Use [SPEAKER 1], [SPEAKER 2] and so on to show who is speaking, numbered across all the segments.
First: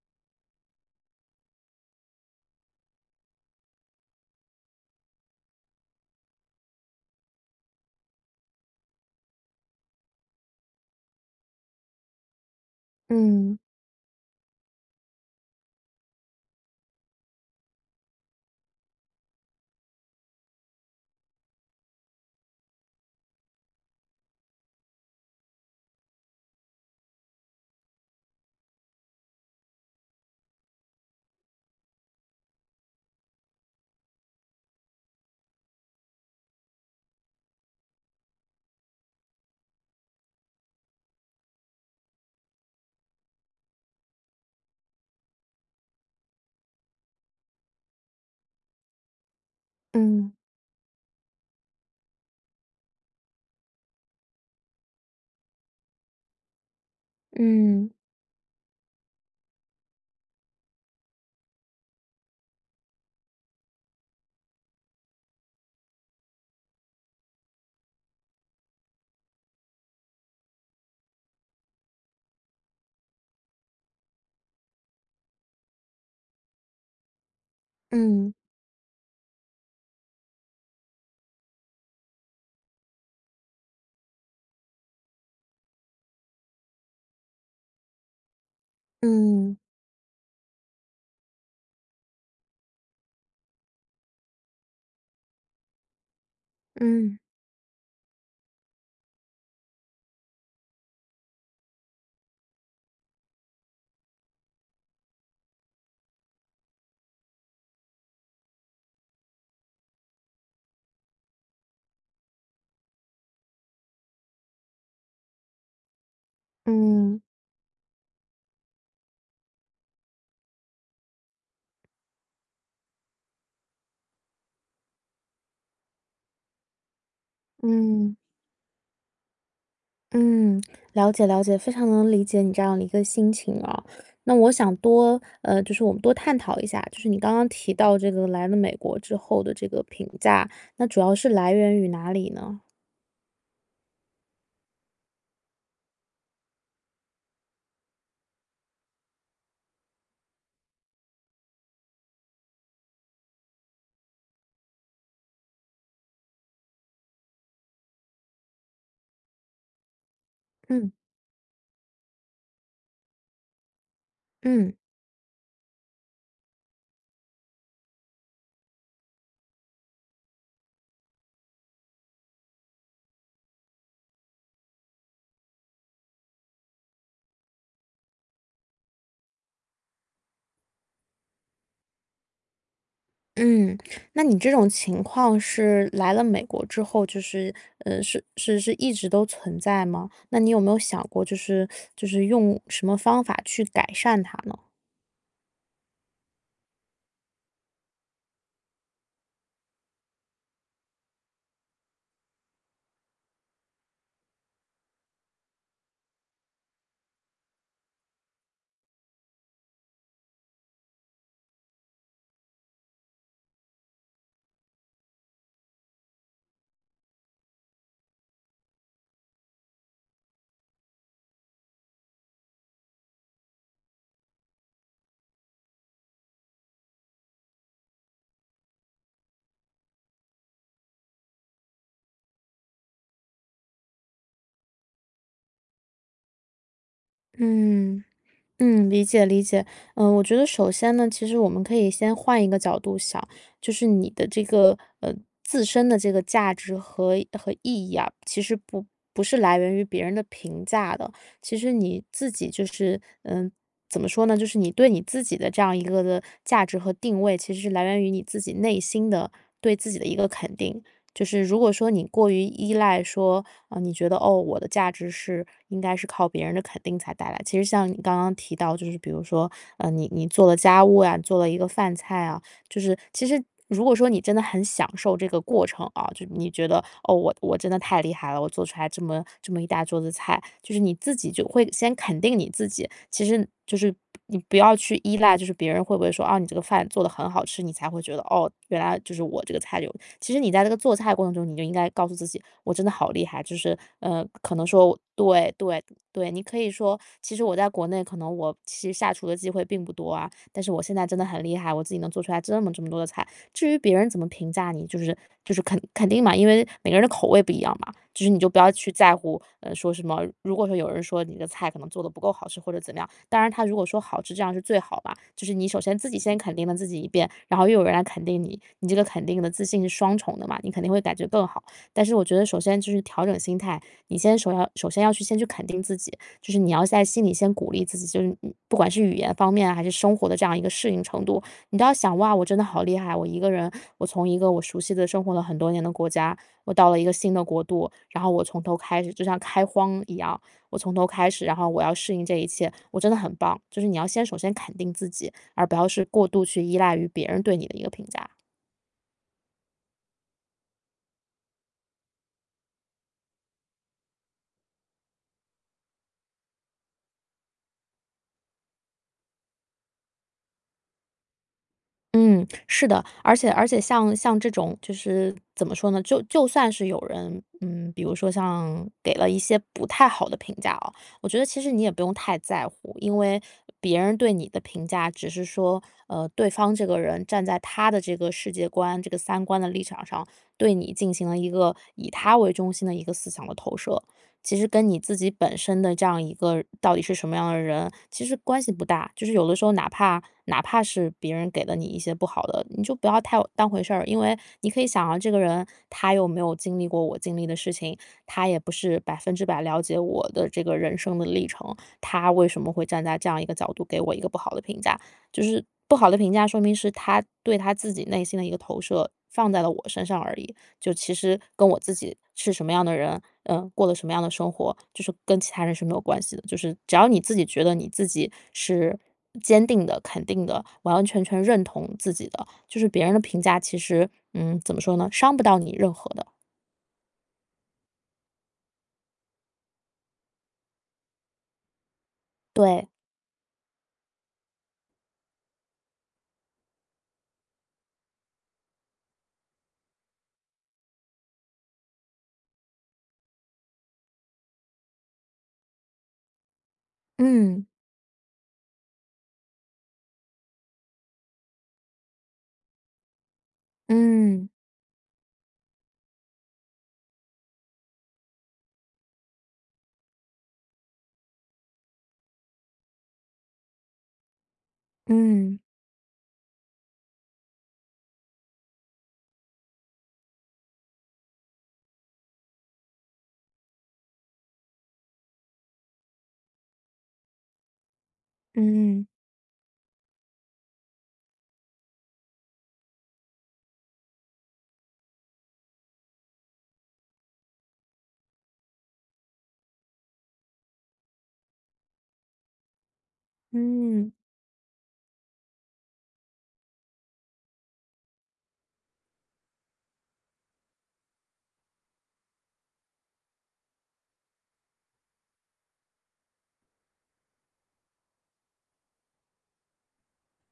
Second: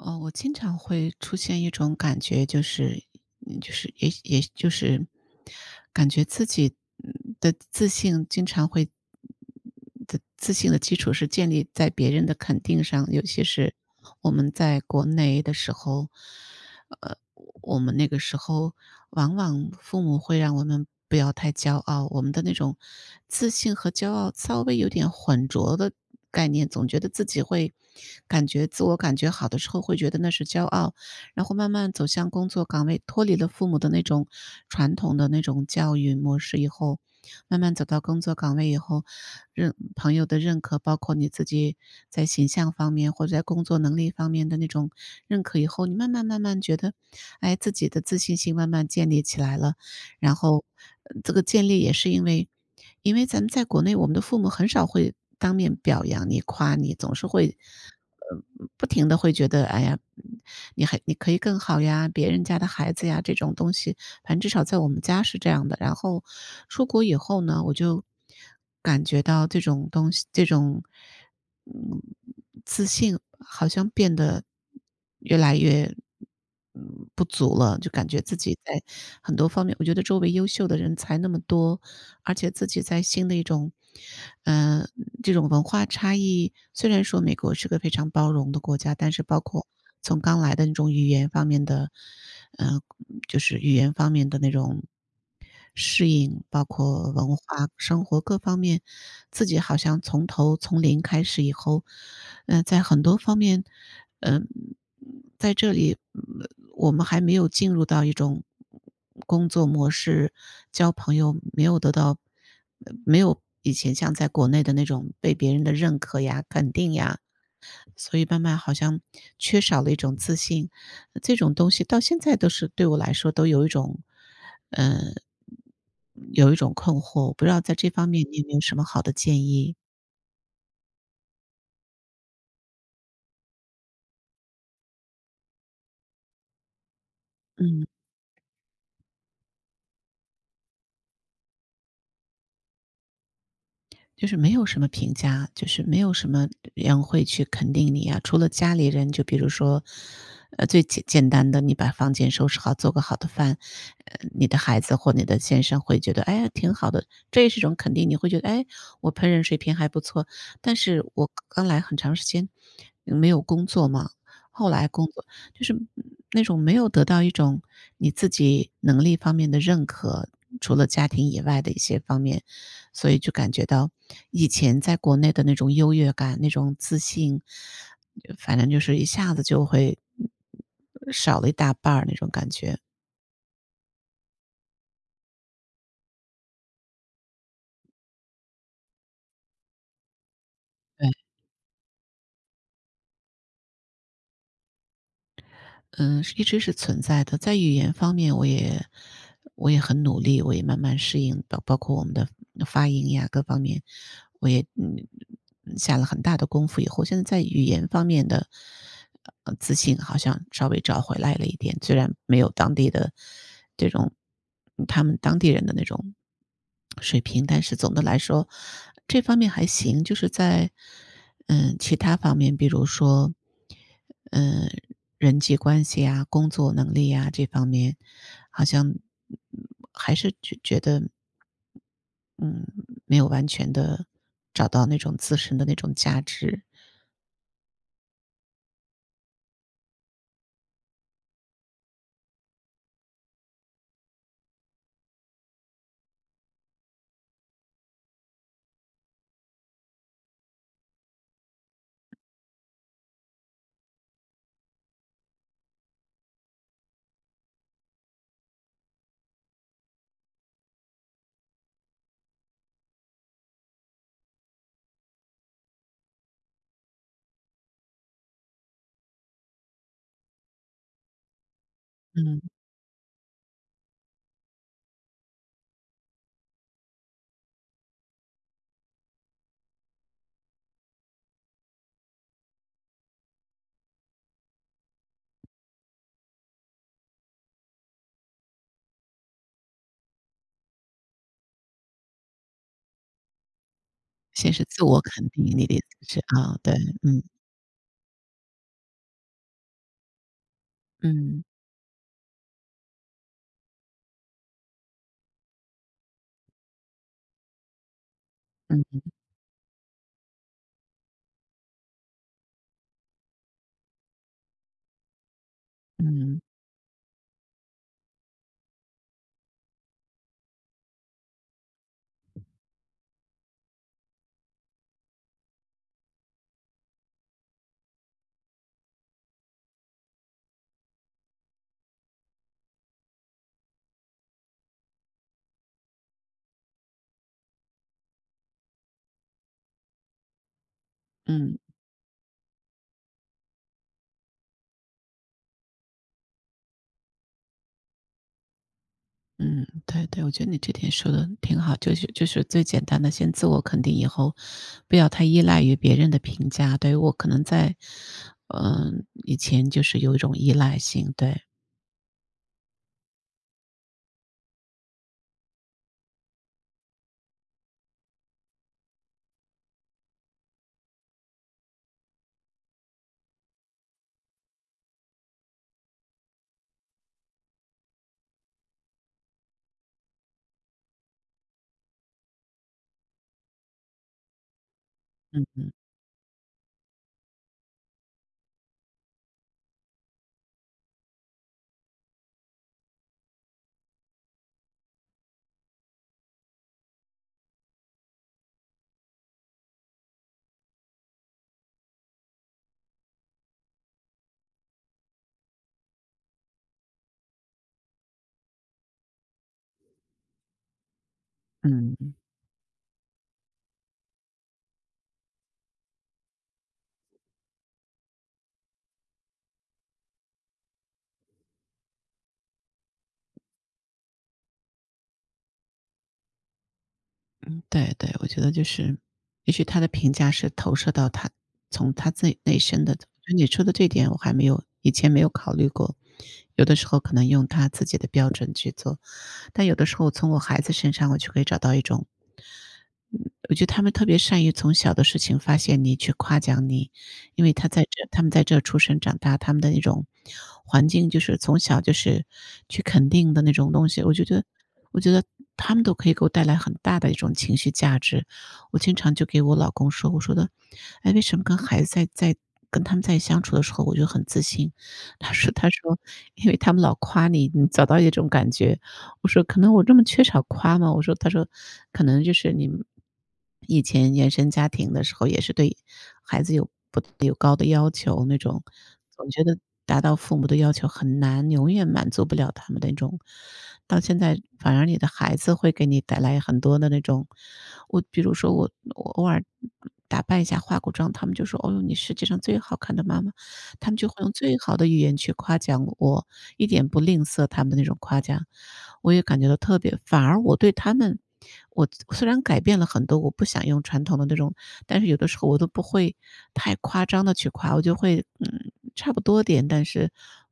[SPEAKER 1] 呃，我经常会出现一种感觉，就是就是也也就是。感觉自己，呃，的自信经常会的，自信的基础是建立在别人的肯定上，尤其
[SPEAKER 2] 嗯。
[SPEAKER 1] 是我们在国内的时候，呃，我们那个时候往往父母会让我们不要太骄傲，我们的那种自信和骄傲稍微有点混浊的概念，总觉得自己会，感觉自我感觉好的时候，会觉得那是骄傲。然后慢慢走向工作岗位，脱离了父母的那种传统的那种教育模式以后，慢慢走到工作岗位以后，认朋友的认可，包括你自己在形象方面，或者在工作能力方面的那种认可以后，你慢慢慢慢觉得，哎，自己的自信心慢慢建立起来了，然
[SPEAKER 2] 嗯。
[SPEAKER 1] 后，呃，这个建立也是因为因为咱们在国内，我们的父母很少会当面表扬你、夸你，总是会，
[SPEAKER 2] 嗯。
[SPEAKER 1] 呃，不不停地会觉得，哎呀，你还你可以更好呀，别人家的孩子呀，这种东西，反正至少在我们家是这样的。然后出国以后呢，我就感觉到这种东西这种，自信好像变得越来越不足了，就感觉
[SPEAKER 2] 嗯。
[SPEAKER 1] 自己在很多方面我觉得周围优秀的人才那么多，而且自己在新的一种呃，这种文化差异，虽然说美国是个非常包容的国家，但是包
[SPEAKER 2] 嗯。
[SPEAKER 1] 括从刚来的那种语言方面的呃，就是语言方面的那种适应，包括
[SPEAKER 2] 嗯。
[SPEAKER 1] 文化生活各方面，自己好像从头从零开始以后，呃，在很多方面，呃，在这里，呃，我们还没有进入到一种工作模式，交朋友没有得到没有以前像在国内的那种被别人的认可呀，肯定呀。
[SPEAKER 2] 嗯。
[SPEAKER 1] 所以慢慢好像缺少了一种自信，这种东西到现在都是对我来说都有一种呃，有一种困惑，我不知道在这方
[SPEAKER 2] 嗯。
[SPEAKER 1] 面你有没有什么好的建议。
[SPEAKER 2] 嗯，了解了解，非常能理解你这样的一个心情啊。那我想多呃，就是我们多探讨一下，就是你刚刚提
[SPEAKER 1] 嗯。
[SPEAKER 2] 到这个来了美国之后的这个评价，那主要是来源于哪里呢？
[SPEAKER 1] 就是没有什么评价，就是没有什么人会去肯定你呀，除了家里人就比如说呃，最简简单的，你把房间收拾好，做个好的饭，呃，你的孩子或你的先生会觉得：“诶！挺好的！“这也是一种肯定。你会觉得：”诶？我烹饪水平还不错。”但
[SPEAKER 2] 嗯。
[SPEAKER 1] 是我刚来很长时间，没有工作嘛，后
[SPEAKER 2] 嗯。
[SPEAKER 1] 来工作就是那种，没有得到一种你自己能力方面的认可，除了家庭以外的一些方面。所以就感觉到，以前在国内的那种优越感、那种自信，反正就是一下子就会少了一大半儿那种感觉。
[SPEAKER 2] 嗯，那你这种情况是，来了美国之后，就是呃，是是是一直都存在吗？那你有没有想
[SPEAKER 1] 对。
[SPEAKER 2] 过就是 就是用什么方法去改善它呢？
[SPEAKER 1] 嗯，是一直是存在的，在语言方面我也我也很努力，我也慢慢适应到，包括我们的发音呀各方面，我也，嗯嗯，下了很大的功夫。以后现在在语言方面的，呃，自信好像稍微找回来了一点。虽然没有当地的，这种他们当地人的那种水平，但是总的来说这方面还行。就是在，嗯，其它方面，比如说，呃，人际关系呀、工作能力呀、这方面。好像还是觉觉得嗯，没有完全的，找到那种自身的那种价值。
[SPEAKER 2] 嗯，嗯，理解理解。呃，我觉得首先呢，其实我们可以先换一个角度想，就是你的这个，呃，自身的这个价值和和意义啊，其实不不是来源于别人的评价的。其实你自己就是呃，怎么说呢？就是你对你自己的这样一个的价值和定位，其实是来源于你自己内心的，对自己的一个肯定。就是如果说你过于依赖说，哦，你觉得，哦，我的价值是应该是靠别人的肯定才带来，其实像你刚刚提到就是比如说，呃，你你做了家务啊，做了一个饭菜啊、
[SPEAKER 1] 嗯。
[SPEAKER 2] 就是其实如果说你真的很享受这个过程啊，就是你觉得，哦，我我真的太厉害了，我做出来这么这么一大桌子菜，就是你自己就会先肯定你自己。其实就是，不你不要去依赖就是别人会不会说，“哦你这个饭做得很好吃”，你才会觉得，哦，原来就是我这个菜有。其实你在这个做菜过程中，你就应该告诉自己，“我真的好厉害”。就是，呃，
[SPEAKER 1] 先
[SPEAKER 2] 可
[SPEAKER 1] 是
[SPEAKER 2] 能
[SPEAKER 1] 自
[SPEAKER 2] 说
[SPEAKER 1] 我肯定
[SPEAKER 2] 对-
[SPEAKER 1] 你的意
[SPEAKER 2] 对-
[SPEAKER 1] 思是，
[SPEAKER 2] 对，你可
[SPEAKER 1] 呃，
[SPEAKER 2] 以
[SPEAKER 1] 对，
[SPEAKER 2] 说：
[SPEAKER 1] 嗯。
[SPEAKER 2] “其实我在国内可能我其实下厨的机会并不多啊，但是我现在真的
[SPEAKER 1] 嗯。
[SPEAKER 2] 很厉害，我自己能做出来这么这么多的菜”。至于别人怎么评价你就是就是肯肯定嘛，因为每个人的口味不一样嘛，就是你就不要
[SPEAKER 1] 嗯
[SPEAKER 2] 去
[SPEAKER 1] 嗯。
[SPEAKER 2] 在乎，呃，说什么如果说有人说你的菜可能做得不够好吃或者怎么样，当然他如果说好吃，这样是最好吧。就是你首先自己先
[SPEAKER 1] 嗯。
[SPEAKER 2] 肯定了自己一遍，然后又有人来肯定你。你这个肯定的自信是双重的嘛，你肯定会感觉更好。但是我觉得首先就是调整心态，你先首要首先要去先去肯定自己，就是你要在心里先鼓励自己，就是，呃，不管是语言方面，还是生活的这样一个适应程度，你都要想：哇，我真的好厉害。我一个人，我从一个我熟悉的生活了很多年的国家，我到了一个新的国度，然后我从头开始，就像开荒一样，我从头开始，然
[SPEAKER 1] 嗯。
[SPEAKER 2] 后我要适应这一切，我真的很棒。就是你要先首先肯定自己，而不要是过度去依赖于别人对你的一个评价。
[SPEAKER 1] 嗯，对对，我觉得你这点说得挺好，就是就是最简单地先自我肯定以后，不要太依赖于别人的评价，对，我可能在，呃，以前就是有一种依赖性，对。
[SPEAKER 2] 嗯，是的。而且而且像像这种就是，怎么说呢？就就算是有人嗯，比如说像给了一些不太好的评价哦，我觉得其实你也不用太在乎，因为别人对你的评价，只是说，呃，对方这个人站在他的世界观，这个三观的立场上，对你进行了一个以他为中心的一个思想的投射。其实跟你自己
[SPEAKER 1] 嗯
[SPEAKER 2] 本
[SPEAKER 1] 嗯。
[SPEAKER 2] 身的这样一个到底是什么样的人，其实关系不大。就是有的时候哪怕哪怕是别人给了你一些不好的，你就不要太当回事儿。因为你可以想象这个人他有没有经历过我经历的事情，他也不是100%了解我的这个人生的历程，他为什么会站在这样一个角度给我一个不好的评价？就是不好的评价，说明是他对他自己内心的一个投射放在了我身上而已。就其实跟我自
[SPEAKER 1] 嗯。
[SPEAKER 2] 己是什么样的人，嗯，过着什么样的生活，就是跟其他人是没有关系的，就是只要你自己觉得你自己是坚定的、肯定的，完完全全认同自己的，就是别人的评价其实嗯，怎么说呢？伤不到你任何的。
[SPEAKER 1] 嗯，对对，我觉得就是，也许他的评价是投射到他从他自己内心
[SPEAKER 2] 对。
[SPEAKER 1] 的就你说的这点我还没有以前没有考虑过。有的时候可能用他自己的标准去做，但有的时候从我孩子身上，我就可以找到一种嗯，我觉得他们特别善于从小的事情发现你、去夸奖你，因为
[SPEAKER 2] 嗯。
[SPEAKER 1] 他在这他们在这出生长大，他们的那种环境就是从小就是去肯定的那种东西，我就觉得
[SPEAKER 2] 嗯。
[SPEAKER 1] 我觉得他们都可以给我带来很大的一种情绪价值。我经常就给我老公说，我说的：“诶？为什么跟孩子在在跟他们在相处的时候，我就很自信？“他说
[SPEAKER 2] 嗯。
[SPEAKER 1] 他说：”因为他们老夸你，你找到一种感觉。”我说：“可能我这么缺少夸吗？“我说，他说：“可能就是你以前原生家庭的时候，也是对孩子有有高的要求，那种
[SPEAKER 2] 嗯。
[SPEAKER 1] 总觉得达到父母的要求很难，永远满足不了他们那种到现在反而你的孩子会给你带来很多的那种。”我比如说我我偶尔打扮一下化个妆，他们就说：”哦哟，你世界上最好看的妈妈！”他们就
[SPEAKER 2] 嗯。
[SPEAKER 1] 会用最好的语言去夸奖我，一点不吝啬他们的那种夸奖，我也感觉到特别反而我对他们，我虽然改变了很多，我不想用传统的那种，但是有的时候我都不会太夸张地去夸，我就会，嗯，差不多点，但是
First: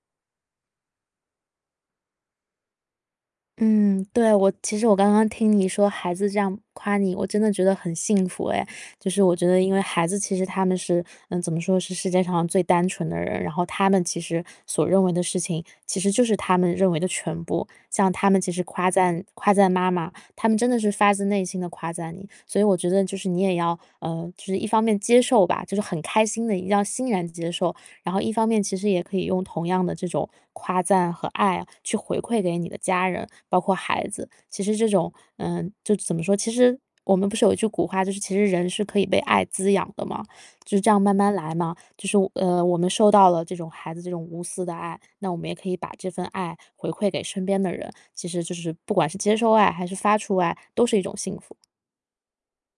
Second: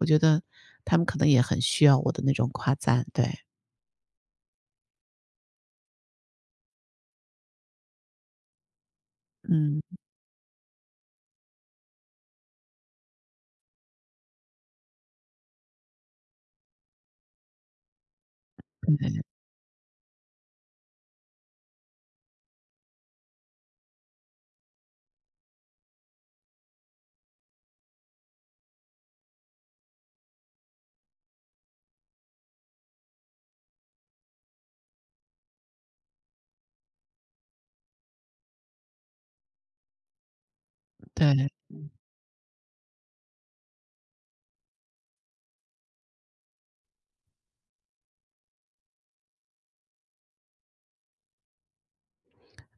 [SPEAKER 1] 我觉得，他们可能也很需要我的那种夸赞，对。
[SPEAKER 2] 嗯，对，我其实我刚刚听你说孩子这样夸你，我真的觉得很幸福哎。就是我觉得因为
[SPEAKER 1] 嗯。
[SPEAKER 2] 孩子其实他们是嗯，怎么说，是世界上最单纯的人，然后他们其实所认为的事情，其实就是他们认为的全部，像他们其实夸
[SPEAKER 1] 对。
[SPEAKER 2] 赞夸赞妈妈，他们真的是发自内心地夸赞你，所以我觉得就是你也要，呃，就是一方面接受吧，就是很开心地一定要欣然接受，然后一方面其实也可以用同样的这种夸赞和爱去回馈给你的家人，包括孩子。其实这种嗯，就怎么说，其实我们不是有一句古话，就是：“其实人是可以被爱滋养的，”嘛。就是这样慢
[SPEAKER 1] 对，
[SPEAKER 2] 慢来嘛，
[SPEAKER 1] 嗯。
[SPEAKER 2] 就是，呃，我们受到了这种孩子这种无私的爱，那我们也可以把这份爱回馈给身边的人，其实就是不管是接受爱还是发出爱，都是一种幸福。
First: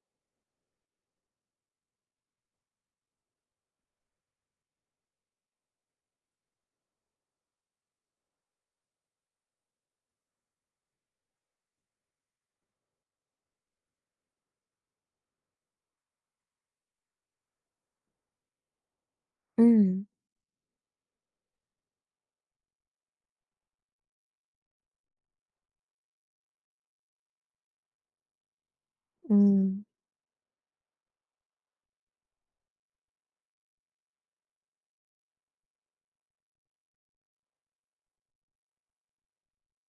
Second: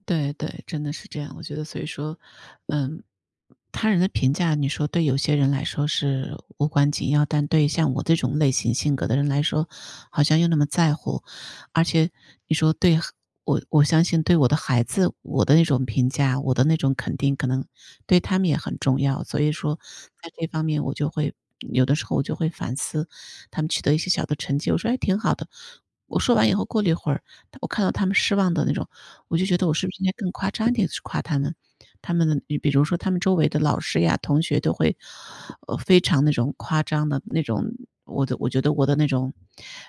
[SPEAKER 1] 对对，真的是这样。我觉得所以说嗯，他人的评价，你说对有些人来说是无关紧要，但对像我这种类型性格的人来说，好像又那么在乎。而且你说得对。我我相信对我的孩子，我的那种评价，我的那种肯定，可能对他们也很重要，所以说
[SPEAKER 2] 嗯。
[SPEAKER 1] 在这方面我就会有的时候我就会反思，他们取得一些小的成绩，我说：“诶，挺好的！”我说完以后过了一会儿，我看到他们失望的那种，我就觉得，我
[SPEAKER 2] 嗯。
[SPEAKER 1] 是不是应该更夸张一点去夸他们。他们比如说，他们周围的老师呀，同学都会呃，非常那种，夸张的那种，我的我觉得我的那种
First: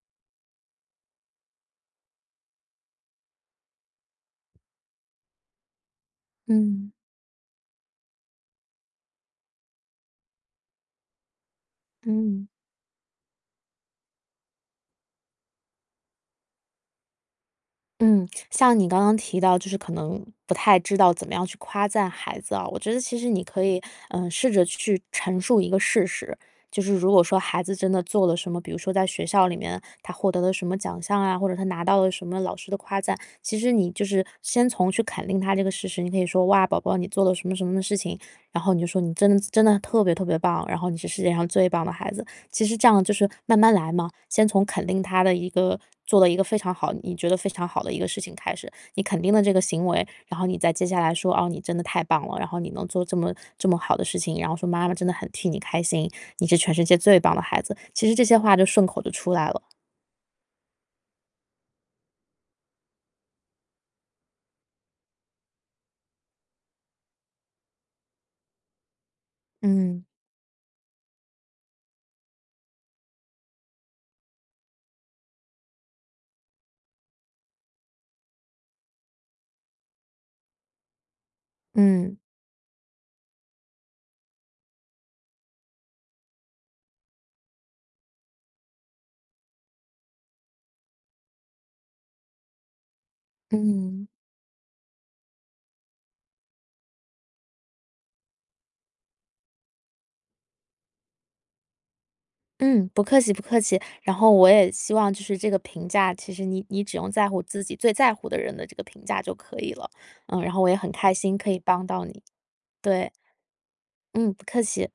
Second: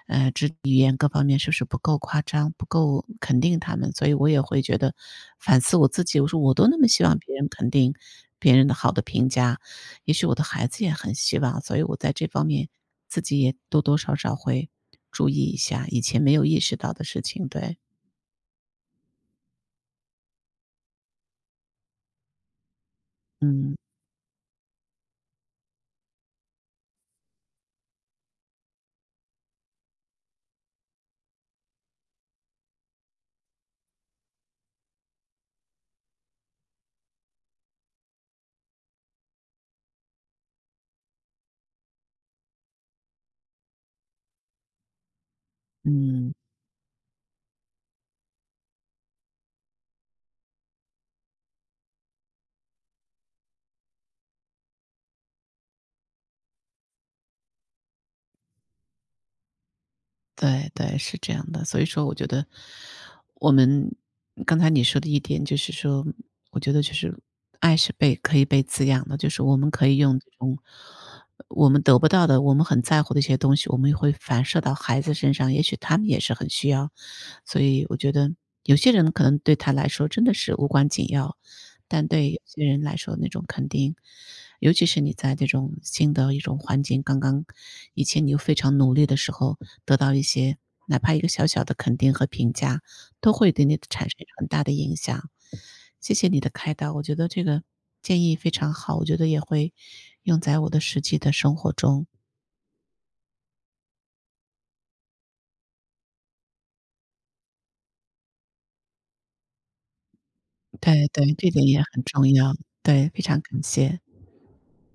[SPEAKER 1] 呃，这语言各方面是不是不够夸张，不够肯定他们，所以我也会觉得，反思我自己，我说我都那么
[SPEAKER 2] 嗯。
[SPEAKER 1] 希望别人肯定，别人的好的评价，也许我的孩子也很希望。所以我在这方
[SPEAKER 2] 嗯。
[SPEAKER 1] 面，自己也多多少少会注意一下，以前没有意识到的事情。对。
[SPEAKER 2] 嗯，像你刚刚提到，就是可能，不太知道怎么样去夸赞孩子啊，我觉得其实你可
[SPEAKER 1] 嗯。
[SPEAKER 2] 以，呃，试着去陈述一个事实。就是如果说孩子真的做了什么，比如说在学校里面，他获得了什么奖项啊，或者他拿到了什么老师的夸赞，其实你就是先从去肯定他这个事实，你可以说：“哇，宝宝你做了什么什么事情，”然后你就说：”你真的真的特别特别棒，然后你是世界上最棒的孩子。“其实这样就是慢慢来嘛，先从肯定他的一个做了
[SPEAKER 1] 嗯。
[SPEAKER 2] 一个非常好，你觉得非常好的一个事情开始，你肯定了这个行为，然后你再接下来说：“哦，你真的太棒了，然后你能做这么这么好的事情，然后说妈妈真的很替你开心，你是全世界最棒的孩子。”其实这些话就顺口就出来了。
[SPEAKER 1] 对对，是这样的。所以说我觉得，我们刚才你说的一点，就是说，我觉得就是，爱是被可以被滋养的，就是我们可以
[SPEAKER 2] 嗯。
[SPEAKER 1] 用这种我们得不到的，我们很在乎的一些东西，我们也会反射到孩子身上，也许他们也是很需要。所以我觉得，有些人可能对他来说真的是无关紧要，但
[SPEAKER 2] 嗯。
[SPEAKER 1] 对有些人来说那种肯定。尤其是你在这种新的一种环境，刚刚以前你又非常努力的时候，得到一些哪怕一个小小的肯定和评价，都会对你
[SPEAKER 2] 嗯。
[SPEAKER 1] 产生很大的影响。谢谢你的开导，我觉得这个建议非常好。我觉得也会用在我的实际的生活中。
[SPEAKER 2] 嗯，不客气不客气。然后我也希望就是这个评价，其实，你你只用在乎自己最在乎的人的这个评价就可以了。嗯，然后我也很
[SPEAKER 1] 对
[SPEAKER 2] 开
[SPEAKER 1] 对，
[SPEAKER 2] 心
[SPEAKER 1] 这
[SPEAKER 2] 可以
[SPEAKER 1] 点也
[SPEAKER 2] 帮
[SPEAKER 1] 很
[SPEAKER 2] 到你。
[SPEAKER 1] 重要。对，
[SPEAKER 2] 对。
[SPEAKER 1] 非常感谢。
[SPEAKER 2] 嗯，不客气。